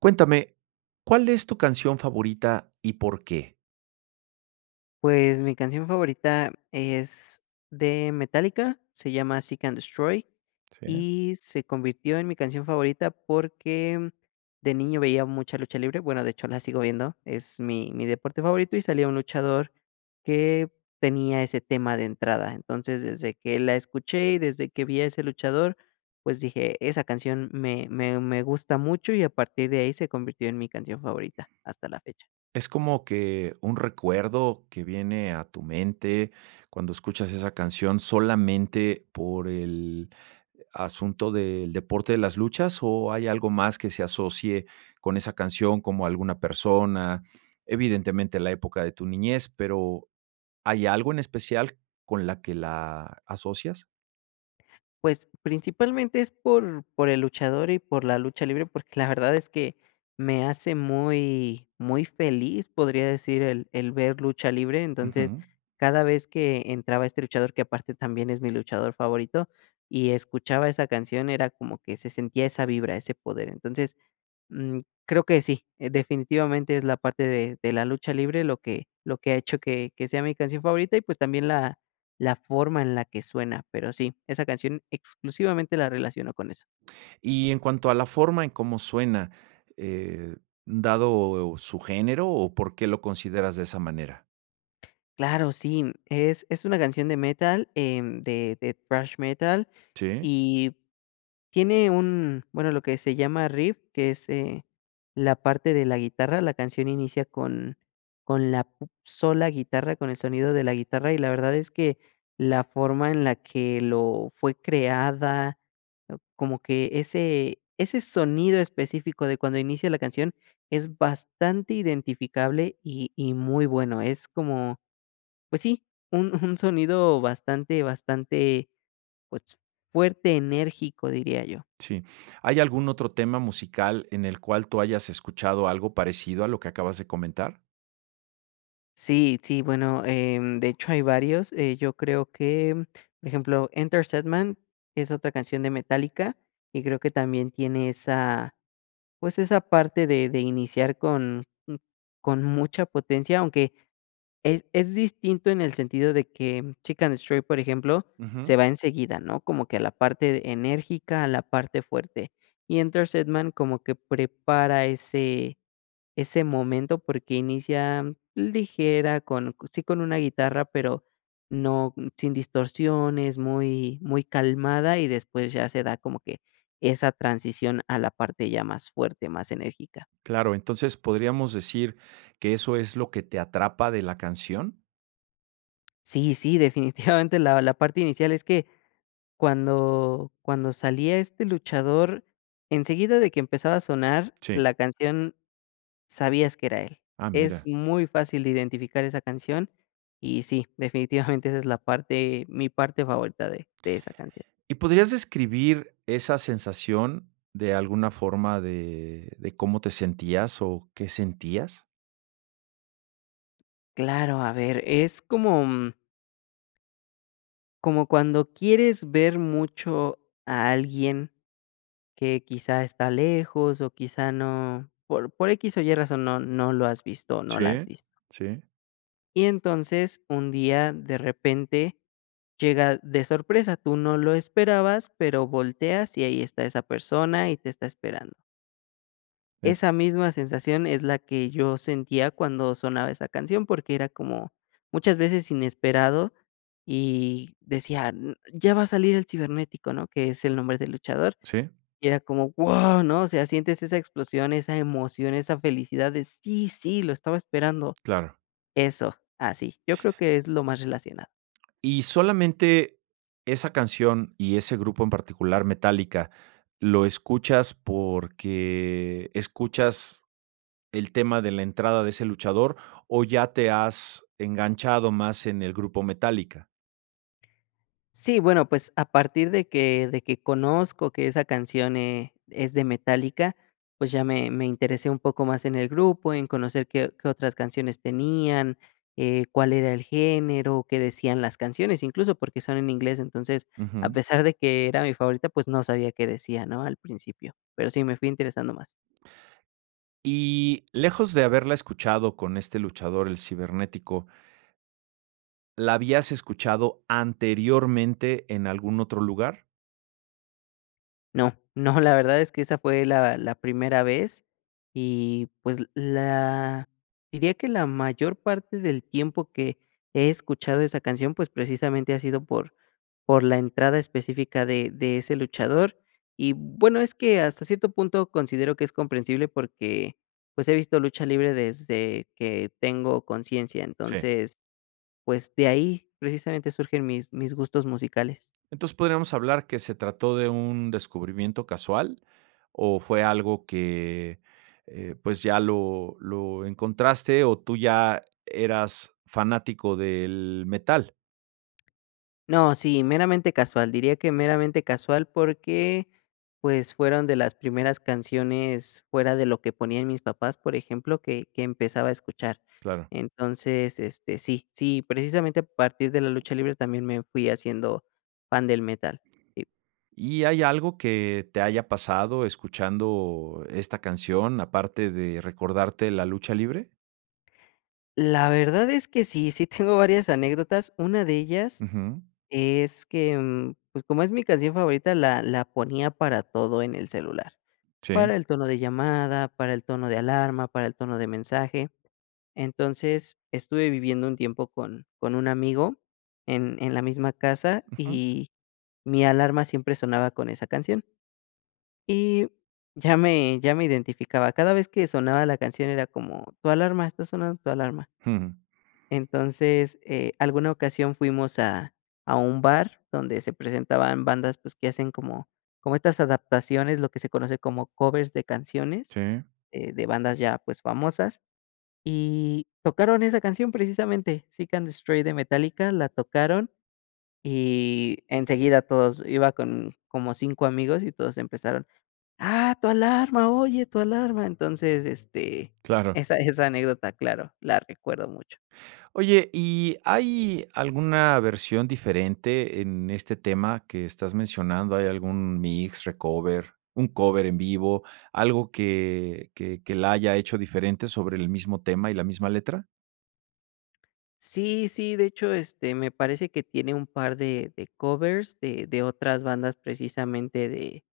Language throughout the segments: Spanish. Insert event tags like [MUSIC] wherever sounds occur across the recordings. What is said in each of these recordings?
Cuéntame, ¿cuál es tu canción favorita y por qué? Pues, mi canción favorita es de Metallica, se llama Seek and Destroy Sí. y se convirtió en mi canción favorita, porque, de niño veía mucha lucha libre, bueno, de hecho la sigo viendo, es mi mi deporte favorito y salía un luchador que tenía ese tema de entrada. Entonces, desde que la escuché y desde que vi a ese luchador, pues, dije: "Esa canción me me me gusta mucho", y a partir de ahí se convirtió en mi canción favorita hasta la fecha. ¿Es como que un recuerdo que viene a tu mente cuando escuchas esa canción, solamente por el asunto del deporte de las luchas, o hay algo más que se asocie con esa canción como alguna persona? Evidentemente, la época de tu niñez, pero, ¿hay algo en especial con la que la asocias? Pues, principalmente es por por el luchador y por la lucha libre, porque, la verdad es que me hace muy muy feliz podría decir el el ver lucha libre entonces Ujú. cada vez que entraba este luchador, que aparte también es mi luchador favorito y escuchaba esa canción era como que se sentía esa vibra, ese poder. Entonces, mm, creo que sí, definitivamente es la parte de de la lucha libre, lo que lo que ha hecho que que sea mi canción favorita y pues, también la la forma en la que suena pero sí esa canción exclusivamente la relaciono con eso. Y en cuanto a la forma en cómo suena, eh, dado su género, o, ¿por qué lo consideras de esa manera? Claro sí, em, es es una canción de metal, em, de, thrash metal Sí. y tiene un bueno lo que se llama riff, que es eh, la parte de la guitarra, la canción inicia con con la pu sola guitarra, con el sonido de la guitarra. Y la verdad es que la forma en la que lo fue creada, ah, como que ese ese sonido específico de cuando inicia la canción es bastante identificable y y muy bueno. Es como, pues sí, un un [CHUCKLES] sonido bastante, bastante, pues, fuerte enérgico diría yo. Sí, ¿hay algún otro tema musical en el cual tú hayas escuchado algo parecido a lo que acabas de comentar? Sí, sí, bueno, em, de hecho hay varios, eh, yo creo que, por ejemplo, Enter Sandman, que es otra canción de Metallica, y creo que también tiene esa, pues, esa parte de de iniciar con con mucha potencia, aunque, es es distinto en el sentido de que Chick and Stray, por ejemplo, Ujú. se va enseguida, ¿no? Como que a la parte enérgica, a la parte fuerte. Y Enter Sandman, como que prepara ese ese momento porque inicia ligera con, sí, con una guitarra, pero no sin distorsiones, muy muy calmada, y después ya se da como que esa transición a la parte ya más fuerte, más enérgica. Claro, entonces, ¿podríamos decir que eso es lo que te atrapa de la canción? Sí, sí. Definitivamente, la la parte inicial es que, cuando cuando salía este luchador, enseguida de que empezaba a sonar Sí. la canción, sabías que era él. Ah, Es mira. muy fácil de identificar esa canción, y sí, definitivamente esa es la parte mi parte favorita de de esa canción. ¿Y podrías describir esa sensación, de alguna forma de de cómo te sentías, o qué sentías? Claro, a ver, es como, mm como cuando quieres ver mucho a alguien, que quizá está lejos o quizá no por por equis o ye razón, no no lo has visto, o no la has Sí. visto. Sí. Y entonces, un día de repente, llega de sorpresa. Tú no lo esperabas, pero volteas y ahí está esa persona y te está esperando. En Esa misma sensación es la que yo sentía cuando sonaba esa canción, porque era como, muchas veces inesperado y decía: "N ya va a salir el Cibernético", ¿no?, que es el nombre del luchador, Sí. y era como, ¡guau!, ¿no?, o sea, sientes esa explosión, esa emoción, esa felicidad de, ¡sí!, ¡sí! lo estaba esperando. Claro. Eso, así. Yo creo que es lo más relacionado. Y solamente, esa canción y ese grupo en particular, Metallica, ¿lo escuchas porque escuchas el tema de la entrada de ese luchador, o ya te has enganchado más en el grupo Metallica? Sí, bueno, pues, a partir de que de que conozco que esa canción, eh, es de Metallica, pues, ya me me interesé un poco más en el grupo, en conocer qué o qué otras canciones tenían, eh, cuál era el género, qué decían las canciones incluso, porque son en inglés. Entonces, a Ujú. pesar de que era mi favorita, pues, no sabía qué decía, ¿no?, al principio. Pero sí, me fui interesando más. Y lejos de haberla escuchado con este luchador, El Cibernético ¿La habías escuchado anteriormente en algún otro lugar? No, no, la verdad es que esa fue la la primera vez, y pues, l la diría que la mayor parte del tiempo que he escuchado esa canción, pues, precisamente ha sido por por la entrada específica de de ese luchador y, bueno, es que hasta cierto punto considero que es comprensible porque, pues, he visto lucha libre desde que tengo conciencia. Sí. Entonces, pues, de ahí precisamente surgen mis mis gustos musicales. Entonces, ¿podríamos hablar que se trató de un descubrimiento casual, o fue algo que, eh, pues, ya lo lo encontraste, o tú ya eras fanático del metal? No, sí, meramente casual. Diría que meramente casual, porque pues, fueron de las primeras canciones fuera de lo que ponían mis papás, por ejemplo, que que empezaba a escuchar. Claro. Entonces, este, sí, sí, precisamente, a partir de la lucha libre también me fui haciendo, fan del metal. Y ¿Y hay algo que te haya pasado escuchando esta canción, aparte de recordarte la lucha libre? La verdad es que sí, sí tengo varias anécdotas. Una de ellas Ujú. es que, mm, pues, como es mi canción favorita, la la ponía para todo en el celular. Sí. Para el tono de llamada, para el tono de alarma, para el tono de mensaje. Entonces, estuve viviendo un tiempo con con un amigo en en la misma casa Ujú. y mi alarma siempre sonaba con esa canción. Y ya me ya me identificaba, cada vez que sonaba la canción, era como, tu alarma, está sonando tu alarma. Jum. Entonces, eh, alguna ocasión fuimos a a un bar donde se presentaban bandas, pues, que hacen como como estas adaptaciones, lo que se conoce como covers de canciones, Sí. eh, de bandas ya, pues, famosas. Y tocaron esa canción, precisamente, Seek and Destroy de Metallica, la tocaron, y enseguida, todos iba con como 5 amigos y todos empezaron: "¡Ah, tu alarma! ¡Oye, tu alarma!". Entonces, este, Claro. esa esa anécdota, claro, la recuerdo mucho. Oye, ¿y hay alguna versión diferente en este tema que estás mencionando? ¿Hay algún mix, recover, un cover en vivo, algo que que que la haya hecho diferente sobre el mismo tema y la misma letra? Sí, sí, de hecho, este, me parece que tiene un par de de covers de de otras bandas precisamente de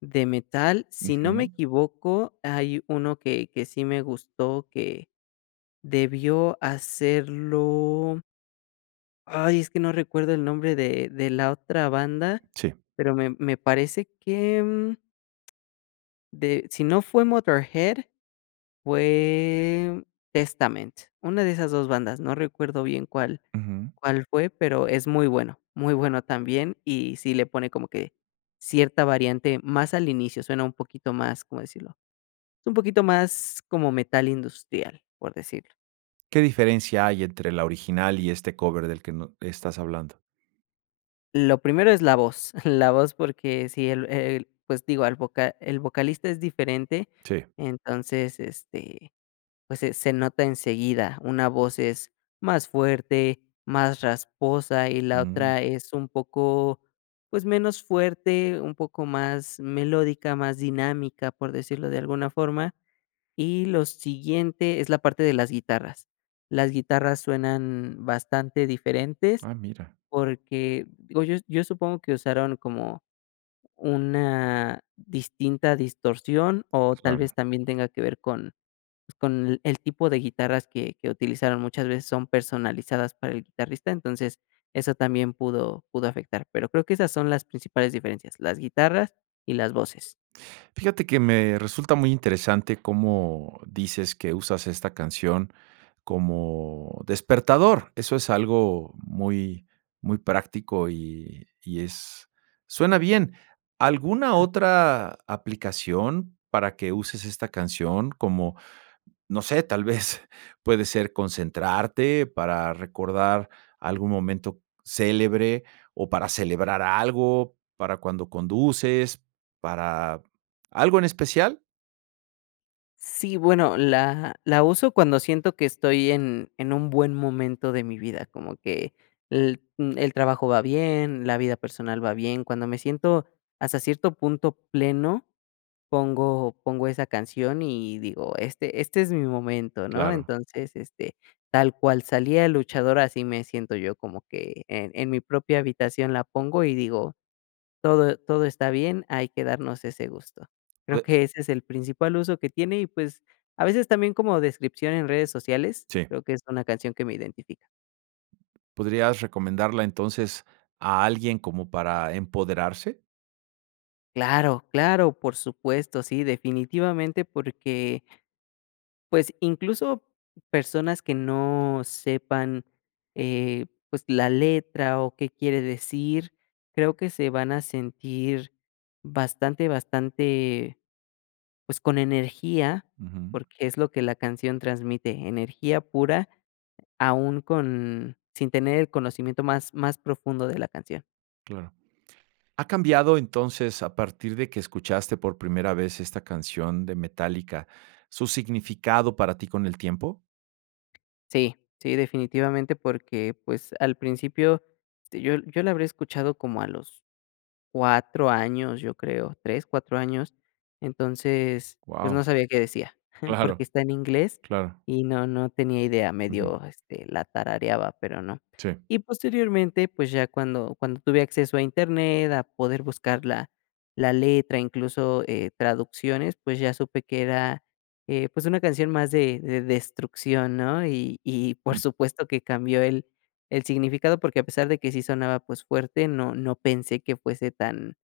de metal. Si no me Ujú. equivoco, hay uno que que sí me gustó, que debió hacerlo ay, es que no recuerdo el nombre de de la otra banda, Sí. pero, me me parece que, mm de si no fue Motörhead, fue Testament, una de esas 2 bandas, no recuerdo bien cuál Ujú. cuál fue, pero es muy bueno, muy bueno también, y sí le pone como que cierta variante más al inicio, suena un poquito más, ¿cómo decirlo? Es un poquito más como metal industrial, por decir. ¿Qué diferencia hay entre la original y este cover del que no estás hablando? Lo primero es la voz, [CHUCKLES] la voz, porque si el el, pues, digo, al voca el vocalista es diferente, Sí. entonces este, pues, se se nota enseguida. Una voz es más fuerte, más rasposa y la Mm. otra es un poco, pues, menos fuerte, un poco más melódica, más dinámica, por decirlo de alguna forma. Y lo siguiente es la parte de las guitarras. Las guitarras suenan bastante diferentes Ah, mira. porque, digo yo yo supongo que usaron como una distinta distorsión, o tal Claro. vez también tenga que ver con, pues, con el tipo de guitarras que que utilizaron, muchas veces son personalizadas para el guitarrista, entonces, eso también pudo pudo afectar. Pero creo que esas son las principales diferencias, las guitarras y las voces. Fíjate que me resulta muy interesante cómo dices que usas esta canción como despertador, eso es algo muy muy práctico y y es suena bien, ¿alguna Claro. otra aplicación para que uses esta canción, como, no sé, tal vez, puede ser concentrarte, para recordar algún momento célebre, o para celebrar algo, para cuando conduces, para algo en especial? Sí, bueno, la la uso cuando siento que estoy en en un buen momento de mi vida, como que el, mm, el trabajo va bien, la vida personal va bien. Cuando me siento hasta cierto punto pleno, pongo pongo esa canción y digo: "Este este es mi momento", ¿no? Claro. Entonces, este, tal cual salía el luchador, así me siento yo, como que en en mi propia habitación la pongo y digo: "Todo todo está bien", hay que darnos ese gusto. Creo Pue que ese es el principal uso que tiene y, pues, a veces también como descripción en redes sociales, Sí. creo que es una canción que me identifica. ¿Podrías recomendarla entonces, a alguien como para empoderarse? Claro, claro, por supuesto, sí, definitivamente, porque pues, incluso personas que no sepan, eh, pues, la letra o qué quiere decir, creo que se van a sentir bastante bastante, pues, con energía, Ujú. porque, es lo que la canción transmite, energía pura, aún con sin tener el conocimiento más más profundo de la canción. Claro, ¿ha cambiado entonces, a partir de que escuchaste por primera vez esta canción de Metallica, su significado para ti con el tiempo? Sí, sí definitivamente, porque pues, al principio, este, yo yo la habré escuchado como a los 4 años, yo creo, 3, 4 años, entonces, pues, no Guau. sabía qué decía, [CHUCKLES] Claro. porque, está en inglés Claro. y no no tenía idea, Ujú. medio, este, la tarareaba, pero, no. Sí. Y posteriormente, pues, ya cuando cuando tuve acceso a Internet, a poder buscar la la letra, incluso, eh, traducciones, pues ya supe que era, eh, pues una canción más de destrucción, ¿no? Y y por Ujú. supuesto que cambió el el significado, porque, a pesar de que sí sonaba, pues fuerte, no no pensé que fuese tan,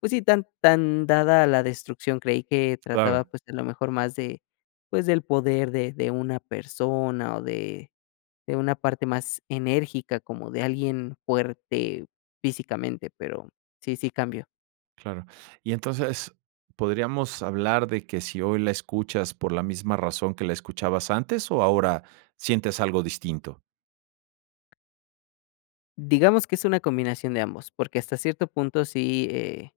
pues sí tan tan dada a la destrucción, creí que trataba Claro. pues a lo mejor más de pues, del poder de de una persona, o de de una parte más enérgica como de alguien fuerte físicamente, pero, sí sí cambió. Claro. Y entonces, ¿podríamos hablar de que si hoy la escuchas por la misma razón que la escuchabas antes, o ahora sientes algo distinto? Digamos que es una combinación de ambos, porque, hasta cierto punto sí, eh,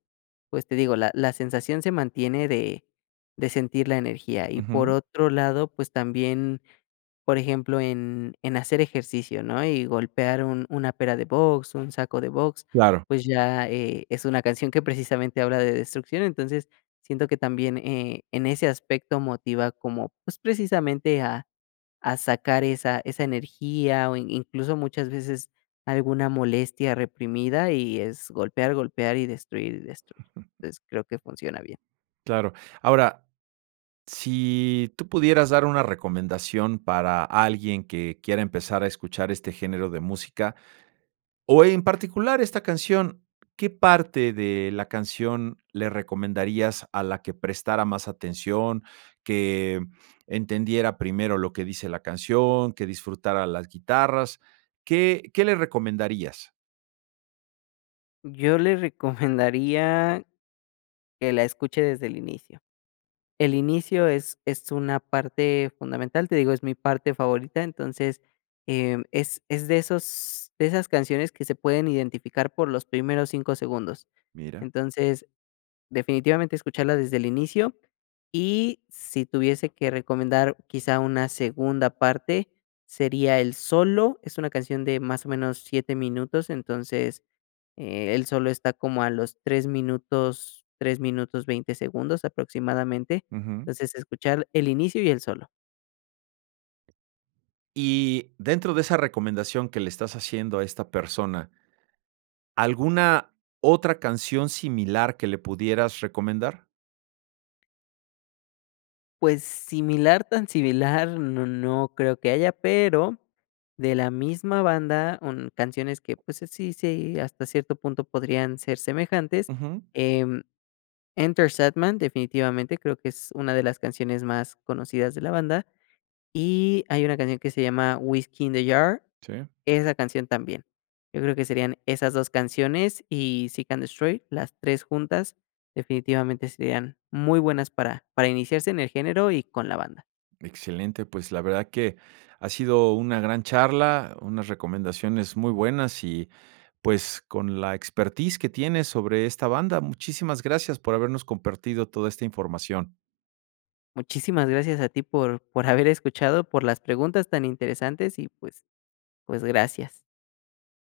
pues, te digo, la la sensación se mantiene de de sentir la energía. Y, por Ujú. otro lado, pues, también, por ejemplo, en en hacer ejercicio, ¿no?, y golpear un una pera de box, un saco de box, Claro. pues, ya, eh, es una canción que, precisamente, habla de destrucción. Entonces, siento que también, eh, en ese aspecto, motiva como, pues, precisamente, a a sacar esa esa energía, o in incluso, muchas veces, alguna molestia reprimida y es golpear, golpear y destruir, y destruir. Entonces, creo que funciona bien. Claro. Ahora, si tú pudieras dar una recomendación para alguien que quiera empezar a escuchar este género de música, o en particular esta canción, ¿qué parte de la canción le recomendarías a la que prestara más atención?, que entendiera primero lo que dice la canción, que disfrutara las guitarras, ¿qué qué le recomendarías? Yo le recomendaría que la escuche desde el inicio. El inicio es es una parte fundamental, te digo, es mi parte favorita, entonces, em, es es de esos de esas canciones que se pueden identificar por los primeros 5 segundos. Mira. Entonces, definitivamente, escucharla desde el inicio, y, si tuviese que recomendar quizá una segunda parte, sería el solo. Es una canción de, más o menos, 7 minutos, entonces, eh, el solo está como a los 3 minutos, 3 minutos, 20 segundos aproximadamente. Ujú. Entonces, escuchar el inicio y el solo. Y dentro de esa recomendación que le estás haciendo a esta persona ¿alguna otra canción similar que le pudieras recomendar? Pues similar, tan similar, no no creo que haya, pero, de la misma banda, un canciones que, pues, así sí hasta cierto punto podrían ser semejantes, Ujú. em, Enter Sandman definitivamente creo que es una de las canciones más conocidas de la banda, y hay una canción que se llama Whiskey in the Jar, Sí. esa canción también. Yo creo que serían esas 2 canciones y Sick and Destroy, las 3 juntas, definitivamente serían muy buenas, para para iniciarse en el género y con la banda. Excelente, pues, la verdad que ha sido una gran charla, unas recomendaciones muy buenas y pues, con la expertise que tienes sobre esta banda. Muchísimas gracias por habernos compartido toda esta información. Muchísimas gracias a ti, por por haber escuchado, por las preguntas tan interesantes y pues pues, gracias.